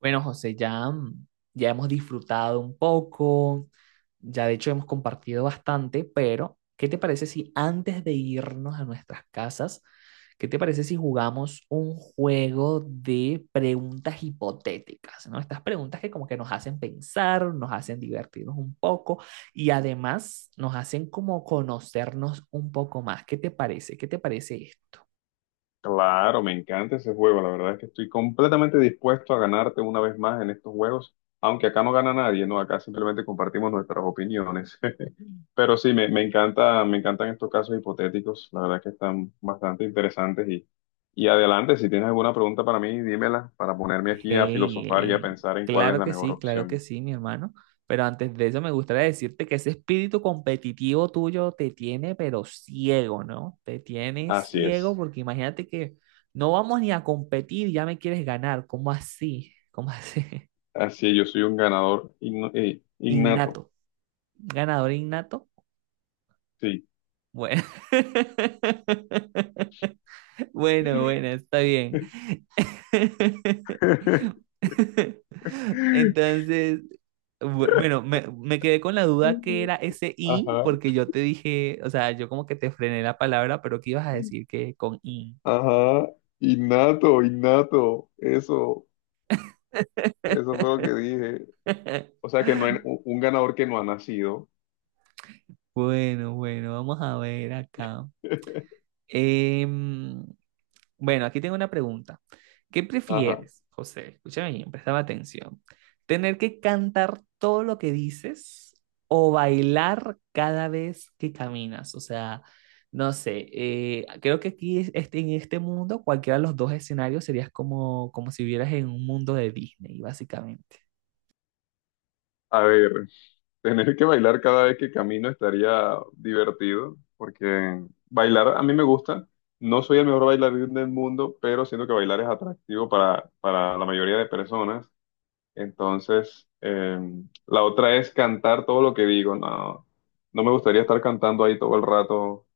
Bueno, José, ya, ya hemos disfrutado un poco, ya de hecho hemos compartido bastante, pero ¿qué te parece si antes de irnos a nuestras casas, qué te parece si jugamos un juego de preguntas hipotéticas, ¿no? Estas preguntas que como que nos hacen pensar, nos hacen divertirnos un poco y además nos hacen como conocernos un poco más. ¿Qué te parece? ¿Qué te parece esto? Claro, me encanta ese juego. La verdad es que estoy completamente dispuesto a ganarte una vez más en estos juegos, aunque acá no gana nadie, ¿no? Acá simplemente compartimos nuestras opiniones. Pero sí, me encanta, me encantan estos casos hipotéticos. La verdad es que están bastante interesantes y adelante, si tienes alguna pregunta para mí, dímela para ponerme aquí a Hey, filosofar y a hey, pensar en cuál es la mejor claro que opción. sí, mi hermano. Pero antes de eso me gustaría decirte que ese espíritu competitivo tuyo te tiene, pero ciego, ¿no? Te tiene Así ciego es. porque imagínate que no vamos ni a competir, ya me quieres ganar. ¿Cómo así? ¿Cómo así? Así es, yo soy un ganador innato. Innato. ¿Ganador innato? Sí. Bueno. Bueno, bueno, está bien. Entonces, bueno, me quedé con la duda que era ese in, Ajá. porque yo te dije, o sea, yo como que te frené la palabra, pero que ibas a decir que con in. Ajá, innato, innato, eso fue lo que dije. O sea que no hay un ganador que no ha nacido. Bueno, bueno, vamos a ver acá. Em, Bueno, aquí tengo una pregunta. ¿Qué Ajá. prefieres, José? Escúchame bien, prestaba atención. ¿Tener que cantar todo lo que dices o bailar cada vez que caminas? O sea, no sé, creo que aquí en este mundo cualquiera de los dos escenarios serías como, como si vivieras en un mundo de Disney, básicamente. A ver, tener que bailar cada vez que camino estaría divertido, porque bailar a mí me gusta. No soy el mejor bailarín del mundo, pero siento que bailar es atractivo para la mayoría de personas. Entonces, la otra es cantar todo lo que digo. No, no me gustaría estar cantando ahí todo el rato.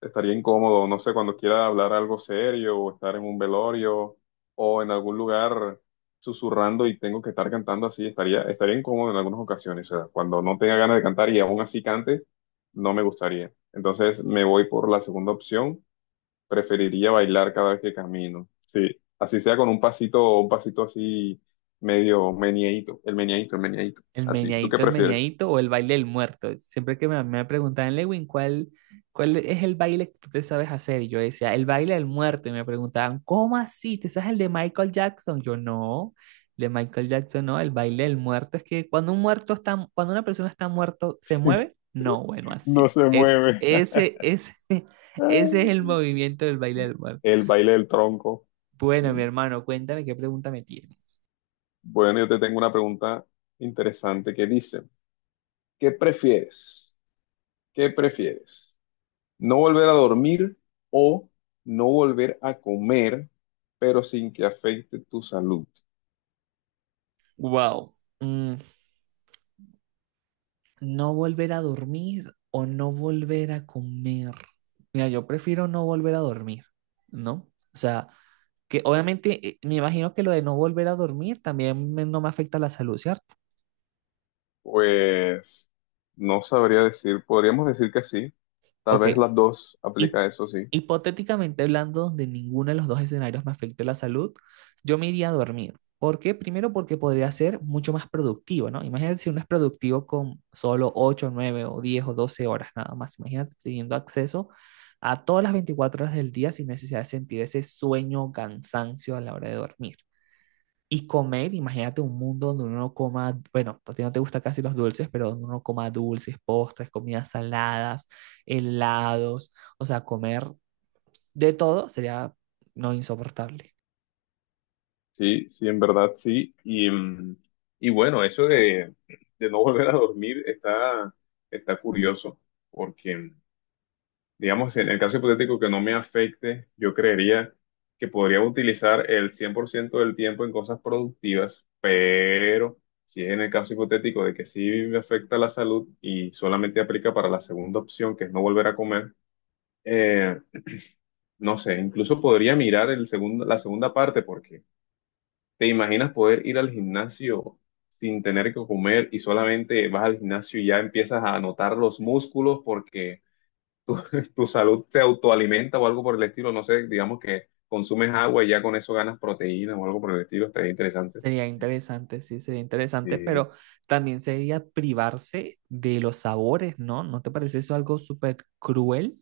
Estaría incómodo, no sé, cuando quiera hablar algo serio o estar en un velorio o en algún lugar susurrando y tengo que estar cantando así, estaría, estaría incómodo en algunas ocasiones. O sea, cuando no tenga ganas de cantar y aún así cante, no me gustaría. Entonces me voy por la segunda opción. Preferiría bailar cada vez que camino. Sí, así sea con un pasito así medio meneadito, el meneadito, el meneadito. Así, ¿tú qué El prefieres? meneadito o el baile del muerto. Siempre que me preguntaban, Lewin, ¿cuál es el baile que tú te sabes hacer? Y yo decía, el baile del muerto. Y me preguntaban, ¿cómo así? ¿Te sabes el de Michael Jackson? Yo no, el de Michael Jackson no, el baile del muerto es que cuando un muerto está, cuando una persona está muerto, ¿se mueve? No, bueno, No así. se mueve. Ese es el movimiento del baile del muerto. El baile del tronco. Bueno, mi hermano, cuéntame qué pregunta me tienes. Bueno, yo te tengo una pregunta interesante que dice, ¿qué prefieres? ¿Qué prefieres? ¿No volver a dormir o no volver a comer, pero sin que afecte tu salud? Wow. Mm, no volver a dormir o no volver a comer. Mira, yo prefiero no volver a dormir, ¿no? O sea, que obviamente me imagino que lo de no volver a dormir también no me afecta la salud, ¿cierto? Pues no sabría decir, podríamos decir que sí, tal Ok, vez las dos Hip- aplica eso, sí, Hipotéticamente hablando, donde ninguno de los dos escenarios me afecte la salud, yo me iría a dormir. ¿Por qué? Primero porque podría ser mucho más productivo, ¿no? Imagínate si uno es productivo con solo 8, 9 o 10 o 12 horas nada más. Imagínate teniendo acceso a todas las 24 horas del día sin necesidad de sentir ese sueño o cansancio a la hora de dormir. Y comer, imagínate un mundo donde uno no coma, bueno, a ti no te gustan casi los dulces, pero donde uno coma dulces, postres, comidas saladas, helados, o sea, comer de todo sería no insoportable. sí, sí, en verdad sí. Y, y bueno, eso de no volver a dormir está, está curioso, porque digamos, en el caso hipotético que no me afecte, yo creería que podría utilizar el 100% del tiempo en cosas productivas, pero si es en el caso hipotético de que sí me afecta la salud y solamente aplica para la segunda opción, que es no volver a comer, eh, no sé, incluso podría mirar el segundo, la segunda parte, porque te imaginas poder ir al gimnasio sin tener que comer y solamente vas al gimnasio y ya empiezas a notar los músculos porque tu, tu salud te autoalimenta o algo por el estilo, no sé, digamos que consumes agua y ya con eso ganas proteína o algo por el estilo, estaría interesante. Sería interesante, sí, sería interesante, Eh, pero también sería privarse de los sabores, ¿no? ¿No te parece eso algo súper cruel?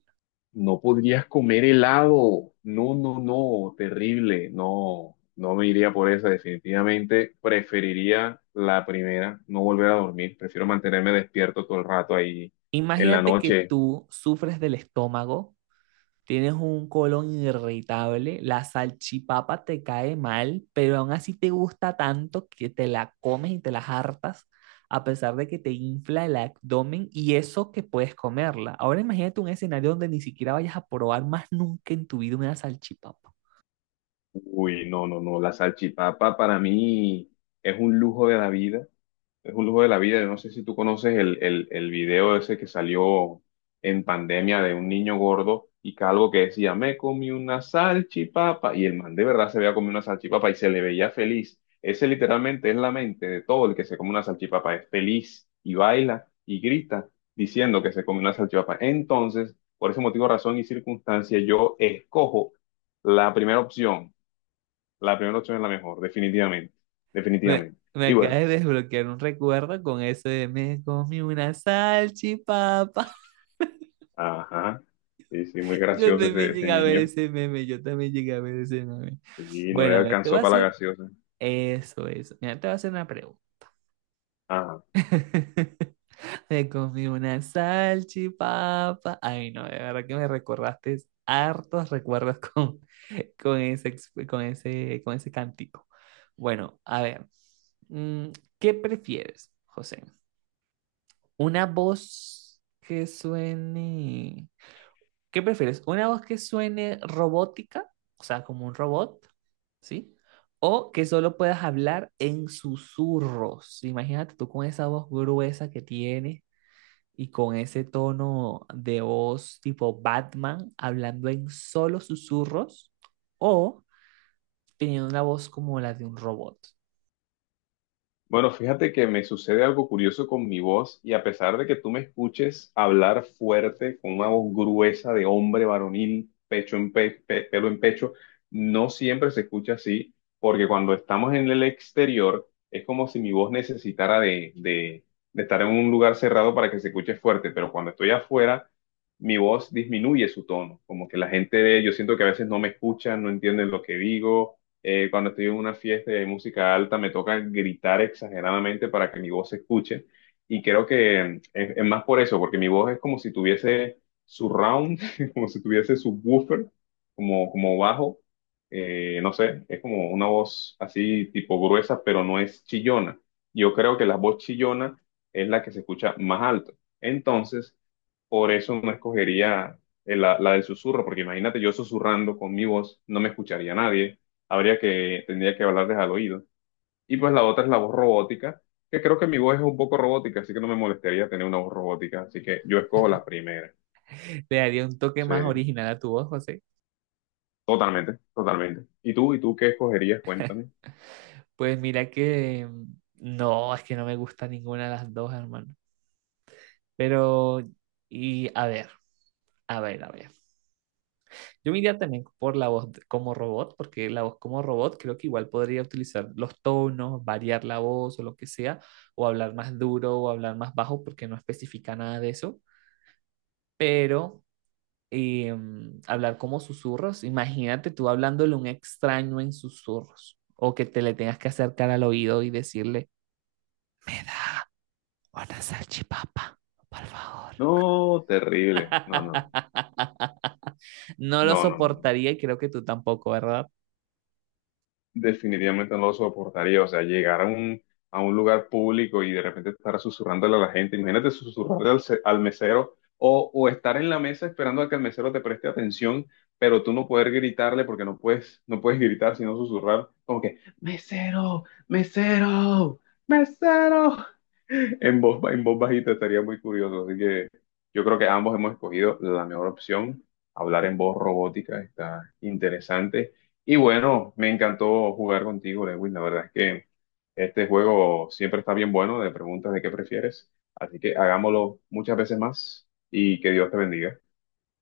no podrías comer helado, no, no, no, terrible, no, no me iría por esa, definitivamente preferiría la primera, no volver a dormir, prefiero mantenerme despierto todo el rato ahí en la Imagínate que noche. tú sufres del estómago. Tienes un colon irritable, la salchipapa te cae mal, pero aún así te gusta tanto que te la comes y te las hartas, a pesar de que te infla el abdomen y eso que puedes comerla. Ahora imagínate un escenario donde ni siquiera vayas a probar más nunca en tu vida una salchipapa. Uy, no, no, no, la salchipapa para mí es un lujo de la vida. Es un lujo de la vida. Yo no sé si tú conoces el video ese que salió en pandemia de un niño gordo y calvo que decía, me comí una salchipapa. Y el man de verdad se veía comido una salchipapa y se le veía feliz. Ese literalmente es la mente de todo el que se come una salchipapa. Es feliz y baila y grita diciendo que se come una salchipapa. Entonces, por ese motivo, razón y circunstancia, yo escojo la primera opción. La primera opción es la mejor, definitivamente. Me, Definitivamente. me Y acabas bueno. de desbloquear un recuerdo con eso de me comí una salchipapa. Ajá. Sí, sí, muy Yo gracioso ese, también ese llegué a ver niño. ese meme, yo también llegué a ver ese meme. Sí, no le Bueno, a ver, te voy alcanzó a para la hacer gaseosa. eso, eso. Mira, te voy a hacer una pregunta. Ajá. Me comí una salchipapa. Ay, no, de verdad que me recordaste hartos recuerdos con ese, ex- con ese cántico. Bueno, a ver, mm, ¿qué prefieres, José? ¿Una voz que suene ¿Qué prefieres? ¿Una voz que suene robótica? O sea, como un robot, ¿sí? O que solo puedas hablar en susurros. Imagínate tú con esa voz gruesa que tienes y con ese tono de voz tipo Batman hablando en solo susurros o teniendo una voz como la de un robot. Bueno, fíjate que me sucede algo curioso con mi voz y a pesar de que tú me escuches hablar fuerte con una voz gruesa de hombre varonil, pecho en pe- pe- pelo en pecho, no siempre se escucha así, porque cuando estamos en el exterior es como si mi voz necesitara de estar en un lugar cerrado para que se escuche fuerte, pero cuando estoy afuera, mi voz disminuye su tono, como que la gente, yo siento que a veces no me escuchan, no entienden lo que digo. Cuando estoy en una fiesta de música alta me toca gritar exageradamente para que mi voz se escuche. Y creo que es más por eso, porque mi voz es como si tuviese surround, como si tuviese subwoofer, como, como bajo. No sé, es como una voz así tipo gruesa, pero no es chillona. Yo creo que la voz chillona es la que se escucha más alto. Entonces, por eso no escogería la del susurro, porque imagínate yo susurrando con mi voz, no me escucharía nadie. Habría que, tendría que hablarles al oído. Y pues la otra es la voz robótica, que creo que mi voz es un poco robótica, así que no me molestaría tener una voz robótica, así que yo escojo la primera. Le daría un toque Sí, más original a tu voz, José. totalmente, totalmente. ¿Y tú? ¿Y tú qué escogerías? Cuéntame. Pues mira que no, es que no me gusta ninguna de las dos, hermano. Pero, y a ver, a ver, a ver. Yo me iría también por la voz como robot, porque la voz como robot creo que igual podría utilizar los tonos, variar la voz o lo que sea, o hablar más duro o hablar más bajo, porque no especifica nada de eso. Pero eh, hablar como susurros, imagínate tú hablándole a un extraño en susurros, o que te le tengas que acercar al oído y decirle, me da una salchipapa, por favor. No, terrible. No, no, No lo no, no, no, no, no. soportaría y creo que tú tampoco, ¿verdad? Definitivamente no lo soportaría. O sea, llegar a un lugar público y de repente estar susurrándole a la gente. Imagínate susurrarle al, al mesero o estar en la mesa esperando a que el mesero te preste atención, pero tú no poder gritarle porque no puedes, no puedes gritar, sino susurrar como que, mesero, mesero, mesero. En voz bajita estaría muy curioso, así que yo creo que ambos hemos escogido la mejor opción. Hablar en voz robótica está interesante. Y bueno, me encantó jugar contigo, Lewin. La verdad es que este juego siempre está bien bueno de preguntas de qué prefieres. Así que hagámoslo muchas veces más y que Dios te bendiga.